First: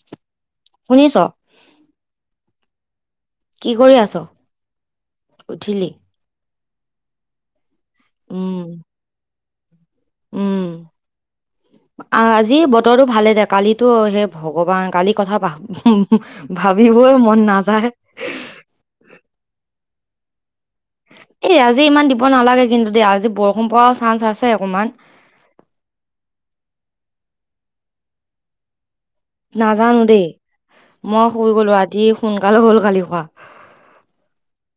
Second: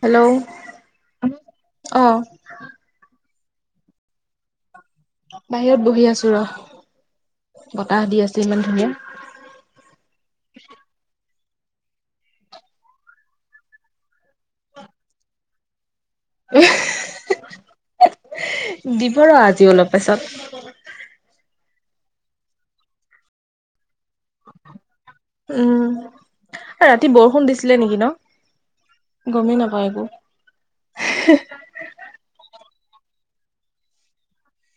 Hello শুনিছ অহ, কি কৰি আছ? বাহিৰত উঠিলি বহি আছো ৰ। বতাহ দি আছে উম ইমান ধুনীয়া উম আজি বতৰটো ভালে দে, কালিতো সেই ভগৱান কালি কথা ভাবিবই মন নাযায়। তাৰপিছত এই আজি ইমান দিব নালাগে, কিন্তু দিয়া আজি বৰষুণ পৰা উম, আৰু ৰাতি বৰষুণ বৰষুণ দিছিলে নেকি ন? গমেই নাপাওঁ নাজানো একো দেই, মই শুই গলো ৰাতি সোনকালে শুলো। কালি হোৱা।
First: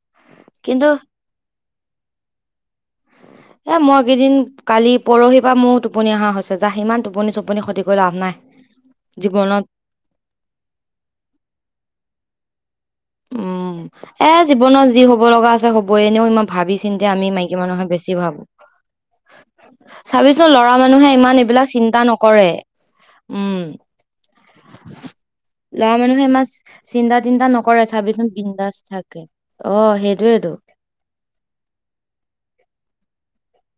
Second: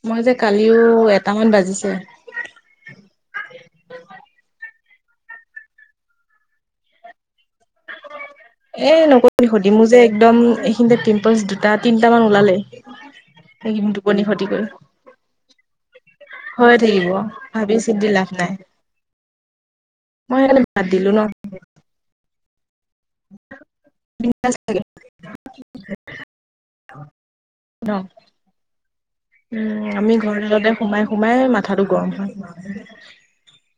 মই যে কালিও এটামান বাজিছে। এ মই এইকেইদিন কালি পৰহিৰ পৰা মোৰো টোপনি অহা হৈছে, যা ইমান টোপনি-চোপনি খতি কৰি লাভ নাই। এ নকবি, জীৱনত সুধিলো যে একদম এইখিনিতে পিম্পলচ দুটা, তিনটা মান ওলালে। উম উম, এইকেইদিন টোপনি এ খতিকৈ জীৱনত যি হব লগা আছে হ'বই, এনেও ইমান ভাবি হৈ চিন্তি থাকিব আমি মাইকী ভাবি মানুহে চিন্তি বেছি লাভ ভাবো। নাই মই চাবিচোন, সেইকাৰণে ল'ৰা বাদ মানুহে দিলো ন ইমান এইবিলাক চিন্তা নকৰে। উম, বিন্দাছ লাগে ল'ৰা মানুহে ইমান চিন্তা-তিন্তা নকৰে নকৰে, ন। চাবিচোন বিন্দাছ উম, আমি ঘৰ তাতে সোমাই-সোমাই মাথাটো গৰম হয়।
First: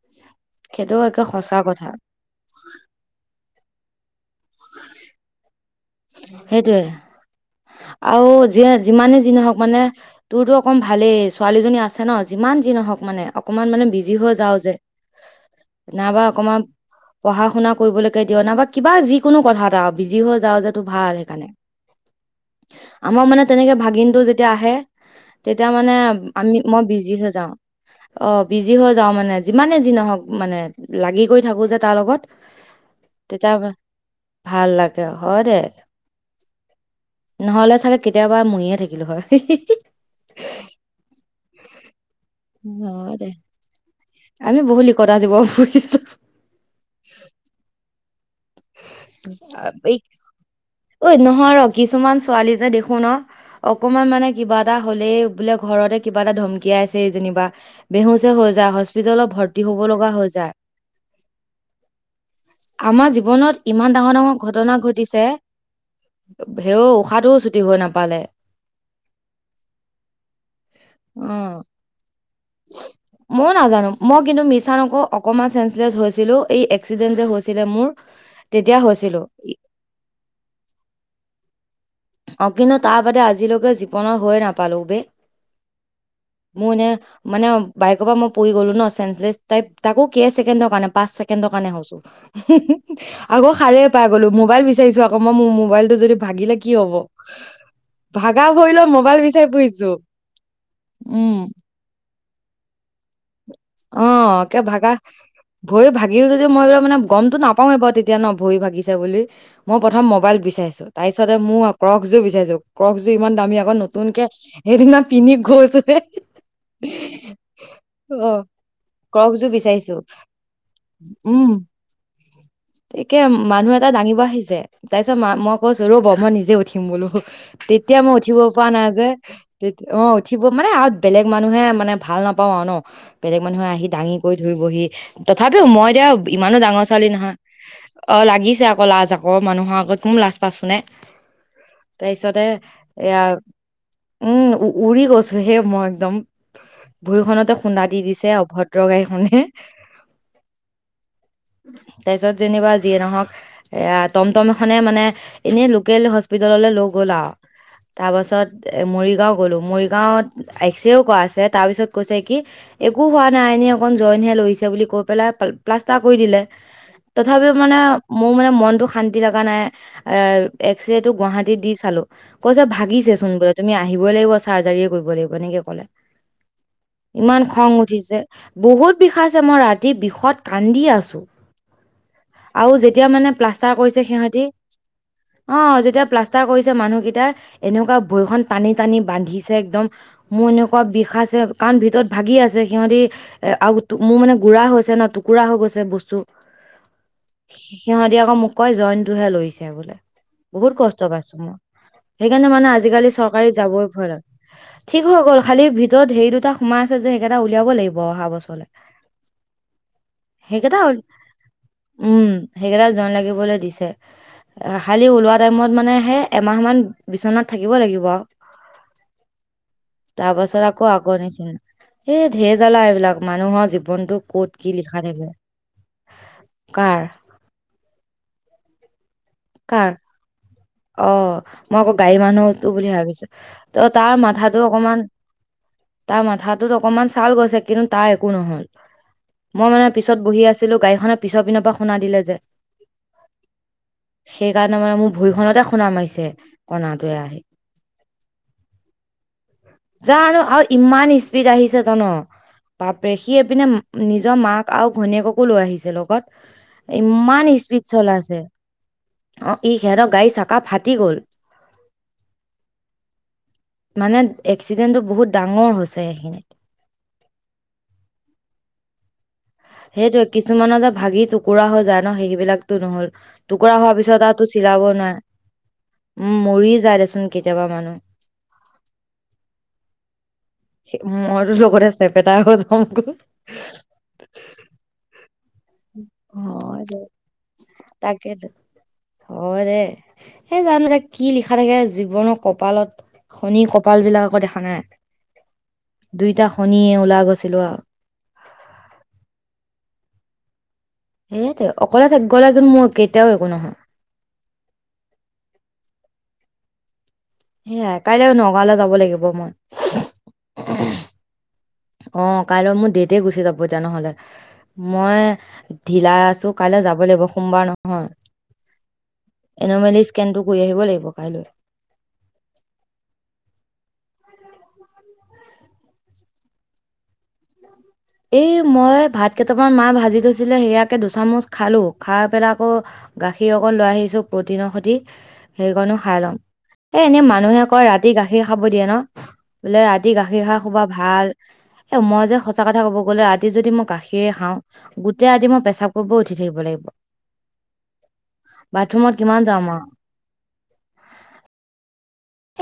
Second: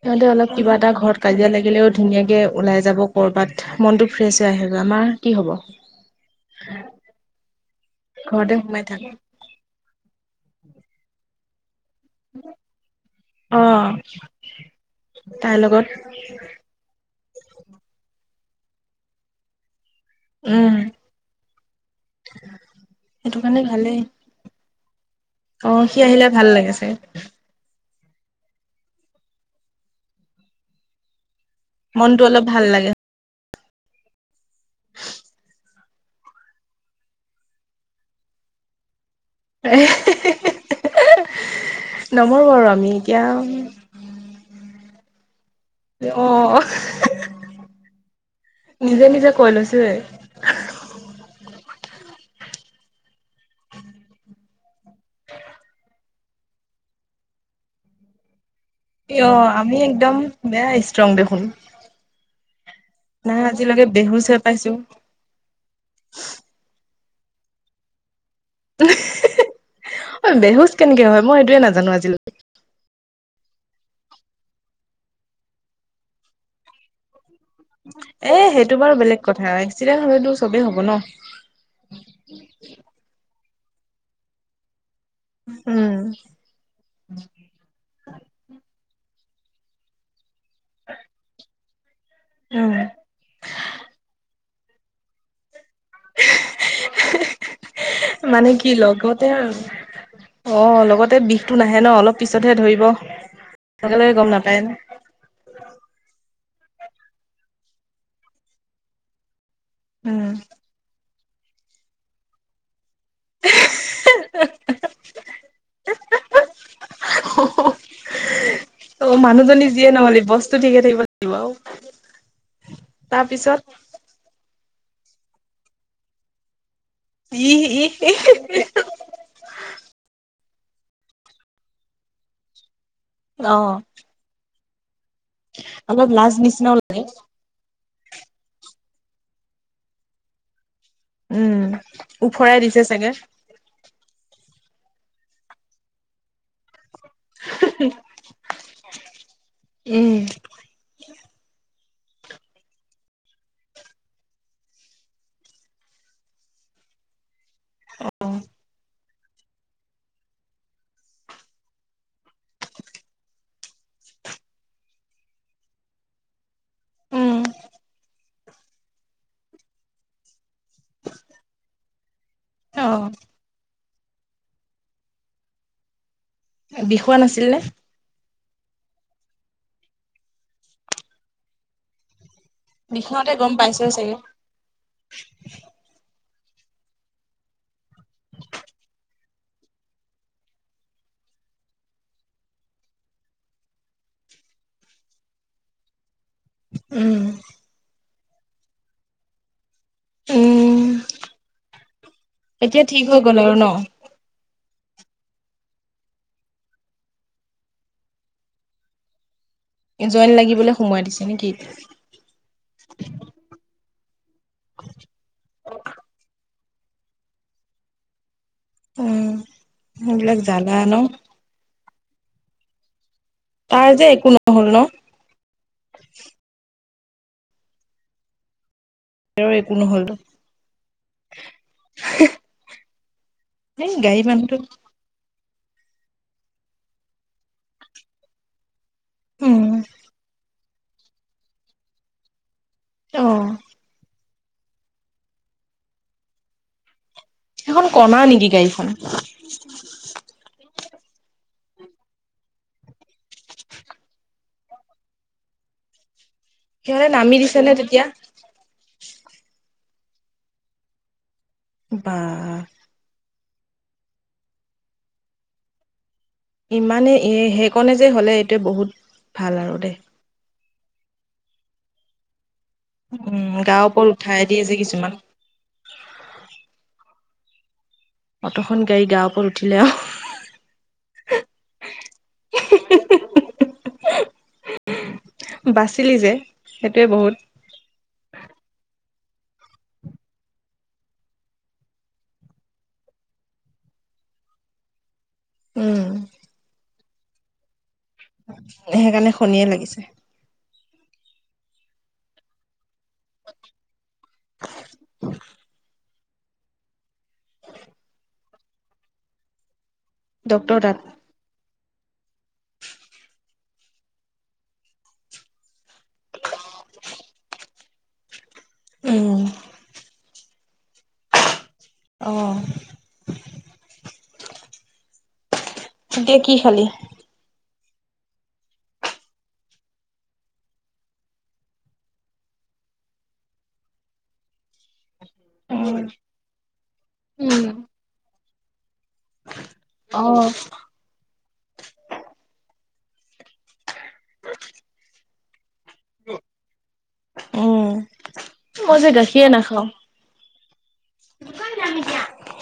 সিহঁতে অলপ কিবা এটা সেইটো ঘৰত একে কাজিয়া সঁচা কথা লাগিলেও, ধুনীয়াকে ওলাই যাব কৰ'বাত। মনটো ফ্ৰেছ হৈ আহেগৈ? আমাৰ কি হ'ব? সেইটোৱে আৰু ঘৰতে যিয়ে সোমাই থাক যিমানে যি নহওক মানে তোৰতো অকণ ভালেই, ছোৱালীজনী আছে। ন যিমান যি নহওক মানে অ অকমান মানে বিজি হৈ যাওঁ যে তাইৰ লগত নাইবা অকমান পঢ়া-শুনা কৰিবলৈকে দিয় নে বা কিবা যিকোনো কথা এটা বিজি হৈ যাওঁ যে, উম সেইটো ভাল সেইকাৰণে আমাৰ সেইটো মানে কাৰণে তেনেকে ভালেই ভাগিনটো যেতিয়া আহে তেতিয়া অ মানে সি আহিলে ভাল আমি, লাগে মই চাগে বিজি হৈ যাওঁ অ, বিজি হৈ যাওঁ মানে, যিমানে যি নহওক মানে লাগি লাগি কৰি থাকো যে তাৰ মনটো লগত, অলপ ভাল লাগে তেতিয়া মানে ভাল লাগে, হয় দে নহ'লে চাগে কেতিয়াবা মৰিয়ে থাকিলো হয়। হি-হি-হি নমৰো আৰু আমি হয় এতিয়া দে, আমি বহুত লিকতা জীৱ ফুৰিছো অ [unintelligible] নিজে নিজে কৈ লৈছোয়ে এই, ঐ নহৰক কিছুমান ছোৱালী যে দেখো ন, অকমান মানে কিবা এটা হ'লেই বোলে ঘৰতে কিবা এটা ধমকিয়া আছে, এই যেনিবা বেহুচ হৈ তাৰ হস্পিটেলত অ ভৰ্তি আমি হ'ব লগীয়া একদম হৈ যায়। বেয়া ষ্ট্ৰং দেখোন নাই জীৱনত আজিলৈকে ইমান বেহুচ হৈ ডাঙৰ-ডাঙৰ পাইছো ঘটনা ঘটিছে, হে ত উশাহটোও ছুটি হৈ নাপালে। উ [unintelligible] অ, বেহুজ কেনেকে হয়? মই অ'। এইটোৱে নাজানো আজিলৈকে। ময়ো নাজানো মই কিন্তু মিছা নকও অকনমান চেঞ্চলেছ হৈছিলো। এই এক্সিডেন্ট যে হৈছিলে মোৰ- এ তেতিয়া সেইটো বাৰু হৈছিলো বেলেগ কথা ই- এক্সিডেণ্ট হলেতো চবেই হ'ব ন। অ কিন্তু তাৰ বাদে আজিলৈকে জীৱনৰ হৈয় নাপালো বে- উম মোৰ এনে মানে বাইকৰ পৰা মই পৰি গ'লো ন চেন্ঞ্চলেচ। তাই তাকো কেই ছেকেণ্ডৰ কাৰণে পাঁচ ছেকেণ্ডৰ কাৰণে হৈছো। উম আকৌ সাৰে পাই গ'লো মোবাইল বিচাৰিছো আকৌ মই মোৰ মোবাইল যদি ভাগিলে কি হব, ভাগা মানে ভ কি লৈ মোবাইল লগতে বিচাৰি ফুৰিছো। অ লগতে উম বিষটো নাহে ন অলপ পিছতহে ধৰিব। লগে অ লগে গম নাপায় একে ন ভাগা ভৰি ভাগি য মই এইবিলাক মানে গমতটো নাপাওে বাৰ তেতিয়া ন ভৰি ভাগিছে বুলি মই প্ৰথম উম মোবাইল বিচাৰছো। তাই পিছতে মোৰ ক্ৰক জোৰ বিচাৰছো। ক্ৰক জোৰ ইমান দামী আকৌ নতুনকে সেইদিনা পিন্ধি গৈছো হে [unintelligible] অ ক্ৰক্সযোৰ মানুহজনী যিয়ে বিচাৰিছো নহলে বস্তু ঠিকে থাকিব লাগিব আও - তাকে মানুহ এটা দাঙিব আহিছে, তাৰপিছত ম মই কৈছো ৰব মই নিজে উঠি। উম বোলো ই ই তেতিয়া মই উঠিব পৰা নাই যে তে মই উঠিব মানে আৰু বেলেগ মানুহে মানে ভাল নাপাওঁ আৰু ন বেলেগ অ মানুহে আহি দাঙি কৰি ধৰিবহি- তথাপিও মই এতিয়া অলপ লাজ ইমানো নিচিনাও ডাঙৰ লাগে ছোৱালী নহয়। অ লাগিছে আকৌ লাজ আকৌ মানুহৰ আগত কোন লাজ পাইছো নে। উম তাৰপিছতে ওফৰাই দিছে চাগে এয়া উম উ উৰি গৈছোহে মই একদম- ভৰি খনতে খুন্দা দি দিছে অভদ্ৰ গাড়ীখনে- উম [inaudible] তাৰপিছত যেনিবা যিয়ে নহওক এ টমটম এখনে মানে এনেই লোকেল হস্পিতেললৈ লৈ গ'ল আও। তাৰ পাছত এ মৰি ও গ'লো মৰিগাঁওত এক্সৰেও কৰা আছে তাৰ পিছত কৈছে কি একো হ নাই এনেই অকন জইন লৰিছে বুলি কৈ পেলাই প্লাষ্টাৰ কৰি দিলে। উম, তথাপিও মানে মোৰ মানে মনটো শান্তি লগা নাই এ এক্স ৰে টো গুৱাহাটীত দি চালো। কৈ যে অ ভাগিছে চোন বোলে তুমি আহিবই লাগিব চাৰ্জাৰীয়েে কৰিব লাগিব এনেকে কলে। বিষোৱা ইমান নাছিল নে খং উঠিছে বহুত বিষাইছে মই ৰাতি বিষত কান্দি আছো। আৰু যেতিয়া মানে বিষোৱাতে গম প্লাষ্টাৰ পাইছই কৰিছে চাগে সিহতি অ যেতিয়া প্লাষ্টাৰ কৰিছে মানুহকেইটা এনেকুৱা ভৈখন টানি টানি বান্ধিছে একদম মোৰ এনেকুৱা বিষায়- আ কাৰণ ভিতৰত ভাগি আছে সিহঁতি এ আৰু মোৰ মানে গুড়া হৈছে ন টুকুৰা হৈ গৈছে। বস্তু- উম। এতিয়া আকৌ মোক কয় জইনতটোহে লৈছে বোলে বহুত উম, কষ্ট পাইছো মই। সেইকাৰণে মানে এতিয়া ঠিক আজিকালি হৈ গ'ল চৰকাৰী আৰু ন যাবই ভয়। ঠিক হৈ গ'ল খালি ভিতৰত হেৰি দুটা সোমাই আছে। যে সেইকেইটা উলিয়াব লাগিব অহা বছৰলে- জইন লাগিবলে সেইকেইটা সোমুৱাই দিছে। নেকি উম সেইকেইটা জইন লাগিবলে দিছে। ছে খালি ওলোৱা টাইমত মানে সেই এমাহমান বিচনাত থাকিব লাগিব আৰু- উম তাৰ সেইবিলাক পাছত জ্বালা আকৌ ন আগৰ নিচিনা এই ঢেৰ জালা এইবিলাক মানুহৰ তাৰ যে জীৱনটো একো কত নহ'ল কি ন লিখা থাকে। কাৰ তেওঁৰ একো কাৰ নহ'ল অ মই আকৌ গাড়ী মানুহটো বুলি ভাবিছো। ত এই তাৰ গাড়ী মানুহটো মাথাটো অকমান- তাৰ মাথাটোত অকনমান ছাল গৈছে কিন্তু তাৰ একো নহয়। উম মই মানে পিছত বহি আছিলো গাড়ীখনৰ পিছৰ পিনৰ পৰা শুনা দিলে যে- অ সেইকাৰণে মানে মোৰ ভূই খনতে খোন্দা মাৰিছে কণাত- সেইখন কণা নেকি গাড়ীখন জানো আৰু ইমান স্পীড আহিছে জান। বাপৰে, সি এপিনে নিজৰ মাক আৰু ঘনীয়েককো লৈ আহিছে লগত। সিহঁতে নামি ইমান দিছে নে স্পীড তেতিয়া চলাইছে। অঁ ই সিহঁতৰ গাড়ী চাকা ফাটি গল। বাহ! মানে এক্সিডেণ্টটো বহুত ডাঙৰ হৈছে সেইখিনিত। ইমানেই এই সেইকণে যে হ'লে এইটোৱে বহুত। ভাল আৰু দেই সেইটোয়ে কিছুমানৰ যে ভাগি টুকুৰা হৈ যায় ন সেইবিলাক তো নহল, উম টুকুৰা গাৰ হোৱা ওপৰত পিছত আৰু উঠাই তো দিয়ে যে চিলাব কিছুমান নোৱাৰে। উম মৰি যাই দেচোন কেতিয়াবা মানুহ। অ'ত'খন গাড়ীৰ গা ওপৰত উঠিল। সে মইতো লগতে চেপেটা হৈ যাম ক'। বাচিলি যে হয় দে সেইটোৱে বহুত। তাকেতো হয় দে। এই জান দে কি লিখা থাকে জীৱনৰ কপালত শনি কপাল বিলাক আকো দেখা নাই, উম দুইটা শনিয়ে ওলাই গৈছিলো আৰু। সেইকাৰণে শনিয়ে লাগিছে। সেইয়েতো অকলে থাক গ'লে মোৰো একেই। তেওঁ একো নহয়। সেয়াই কাইলৈ নগাঁৱলৈ যাব লাগিব মই। ডক্টৰ তাত? অ কাইলৈ মোৰ দেটে গুচি যাব এতিয়া নহলে, মই ঢিলাই আছো কাইলে যাবই লাগিব, সোমবাৰ উম নহয়। এনমেলি স্কেনটো কৰি আহিব লাগিব কাইলৈ। অঁ। এতিয়া কি খালি? এই মই ভাত কেইটামান মাই ভাজি থৈছিলে সেয়াকে দুচামুচ খালো খাই পেলাই আকৌ গাখীৰ অকণ লৈ আহিছো প্ৰটিনৰ সতি সেইকণো উম খাই লম। এ এনেই মানুহে উম কয় ৰাতি গাখীৰ খাব দিয়ে ন? বোলে ৰাতি অ গাখীৰ খায় শুবা ভাল। এ মই যে সঁচা কথা কথা কব গলে ৰাতি যদি মই গাখীৰে খাওঁ, গোটেই ৰাতি মই পেচাব কৰিব উঠি থাকিব লাগিব। উম। মই যে বাথৰুমত কিমান গাখীয়ে যাম আও। নাখাওঁ।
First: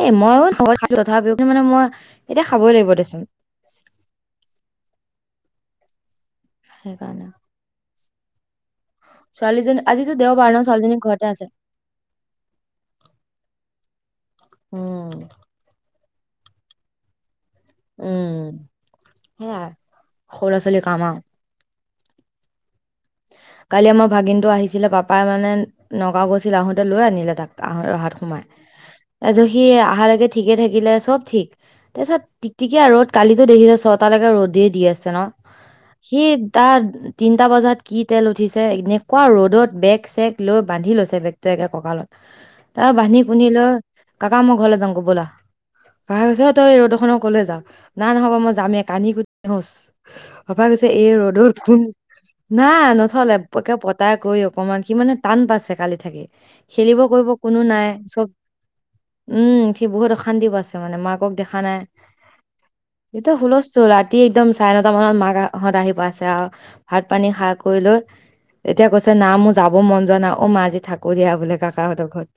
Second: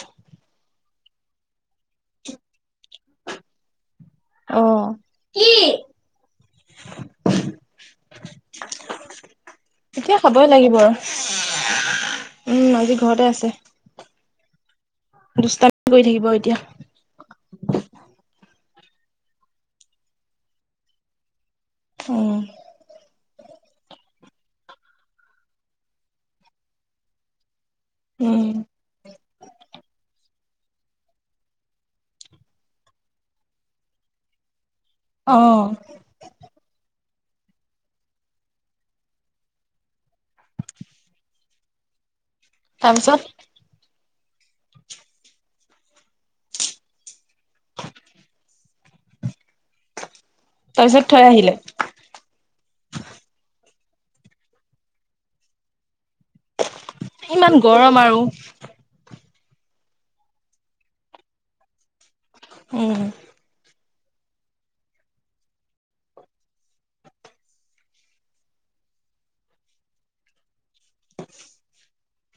এই মইয়ো খব নোৱাৰিছো তথাপিও মানে মই এতিয়া খাবই লাগিব দেচোন। অঁ। সেই কাৰনে। ছোৱালীজনী আজিতো এতিয়া খাবই দেওবাৰ ন লাগিব আৰু ছোৱালীজনী ঘৰতে আছে। উম আজি ঘৰতে আছে উম, দুষ্টামি কৰি থাকিব এতিয়া। উম সেয়াই সৰু ল'ৰা ছোৱালীৰ কাম আও। উম। কালি আমাৰ ভাগিনটো আহিছিলে পাপাই মানে নগাঁও গৈছিল আহোতে লৈ আনিলে তাক ৰহাত সোমাই। উম তাৰপিছ সি অহালৈকে ঠিকে থাকিলে চব ঠিক, তাৰপিছত টিকটিকিয়া ৰ'দ কালিতো দেখিছ ছটালৈকে ৰ'দ দি আছে ন। অ সি তাৰ তিনিটা বজাত কি তেল উঠিছে এনেকুৱা ৰ'দত বেগ চেগ লৈ বান্ধি লৈছে বেগটো একে কঁকালত। তাপা বান্ধি তাৰপিছত কুন্দি লৈ ক'কা মই ঘলে যাং গৈ বলা। ক'কা কৈছে তই ৰ'দ খনত কলৈ যাওঁ। নাই নহ'ব মই যামেই কান্দিকুতি ধুঁছ, পাপাই কৈছে তাৰপিছত এই থৈ আহিলে ৰ'দত কোন না নথলে একে পতা কৰি অকমান সি মানে টান পাইছে কালি থাকি। খেলিব কৰিব ইমান কোনো নাই গৰম আৰু চব উম সি বহুত অশান্তি পাইছে মানে মাকক দেখা নাই, উম একদম হুলস্থূল ৰাতি একদম চাৰে নটা মানত মাহঁত আহি পাইছে আৰু ভাত পানী খা কৰি লৈ এতিয়া কৈছে না মোৰ যাব মন যোৱা নাই অ মা আজি থাকো দিয়া বোলে কাকাহঁতৰ ঘত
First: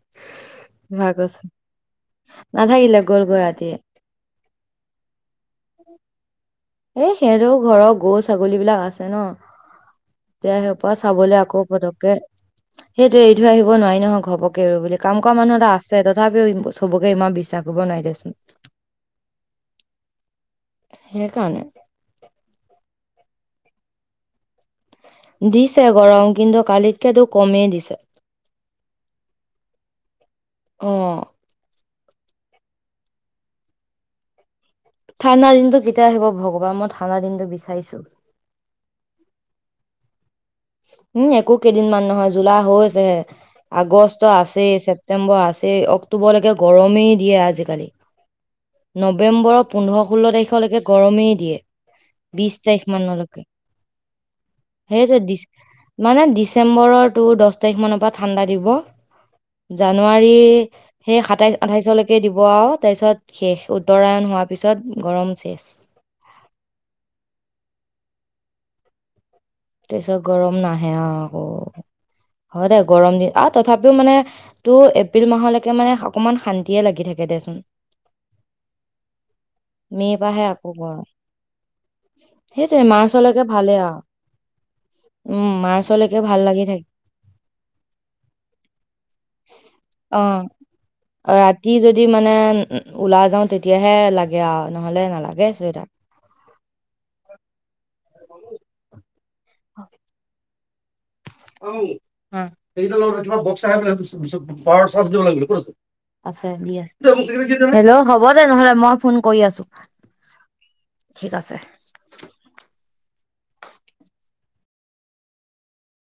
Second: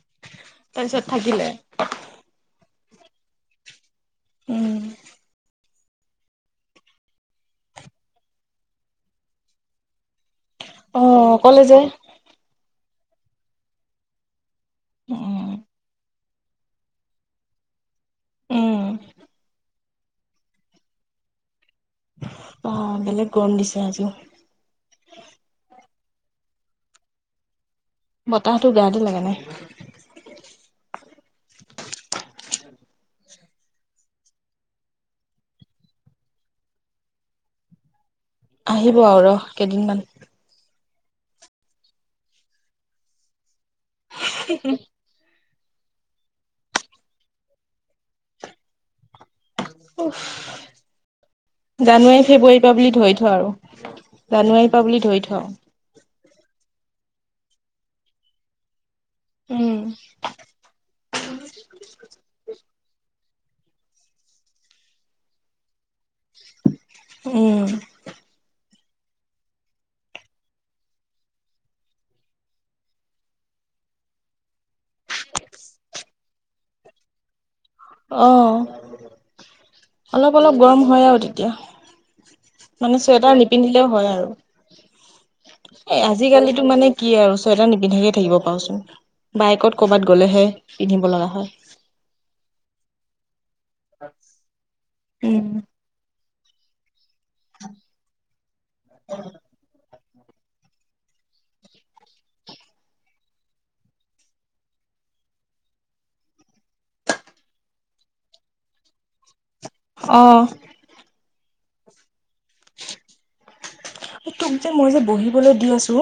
তাৰপিছত ভছ থাকিলে নাথাকিল গ'ল গৈ ৰাতি উম এ সিহঁতৰ ঘৰৰ গৰু ছাগলী বিলাক আছে ন এতিয়া সেইপ অ চাবলৈ অকলে আকৌ যে পটককে সেইটো এৰি থৈ আহিব নোৱাৰি নহয় ঘৰপক বুলি কাম কৰা উম মানুহ এটা আছে তথাপিও চবকে ইমান বিশ্বাস কৰিব নাই। উম সেইকাৰণে বা বেলেগ গৰম দিছে আজো দিছে গৰম কিন্তু কালিতকে কমেই দিছে। বতাহতটো গাতে লাগে নাই। অ ঠাণ্ডা দিনটো কেতিয়া আহিব ভগৱান মই ঠাণ্ডা দিনটো বিচাৰিছো। আহিব আৰু ৰ কেইদিনমান উম একো কেইদিনমান নহয় জুলাই হৈছেহে, আগষ্ট আছেই, ছেপ্তেম্বৰ আছে। অক্টোবৰলৈকে গৰমেই দিয়ে আজি কালি, নৱেম্বৰত পোন্ধৰ ষোল্ল তাৰিখলৈকে গৰমেই দিয়ে। বিশ তাৰিখ মানলৈকে জানোৱাৰি পা বুলি সেইটোৱে ধৰি দিছ থওঁ মানে ডিচেম্বৰ তটো দহ তাৰিখ মানৰ পৰা ঠাণ্ডা দিব। উম জানুৱাৰী সেই সাতাইশ আঠাইশলৈকে দিব আৰু তাৰ পিছত শেষ উত্তৰায়ণ হোৱাৰ পিছত গৰম শেষ উম তাৰছত গৰম নাহে আকৌ হয় দে গৰম দিন আহ তথাপিও মানে টো এপ্ৰিল মাহলৈকে মানে অকমান শান্তিয়ে লাগি থাকে। কে দেচোন অ মে'ৰ অলপ পৰাহে অলপ আকৌ গৰম হয় আৰু তেতিয়া সেইটোৱে মানে চুৱেটাৰ মাৰ্চলৈকে ভালেই নিপিন্ধিলেও হয় আৰু উম এ মাৰ্চলৈকে ভাল লাগি আজিকালিতো থাকে মানে কি আৰু চুৱেটাৰ নিপিন্ধাকে থাকিব পাওচোন বাইকত ক'বাত অ গ'লেহে পিন্ধিব লগা হয়। ৰাতি যদি মানে ওলাই যাওঁ তেতিয়াহে লাগে আৰু নহলে নালাগে উম, চুৱেটাৰ অ [inaudible] বসা পাহ দ লাগ ক [unintelligible] আছে দি আছে হেল্ল' হ'ব দে নহলে মই ফোন কৰি আছো। অ'। ঠিক আছে। এই তোক যে মই যে বহিবলৈ দি আছো।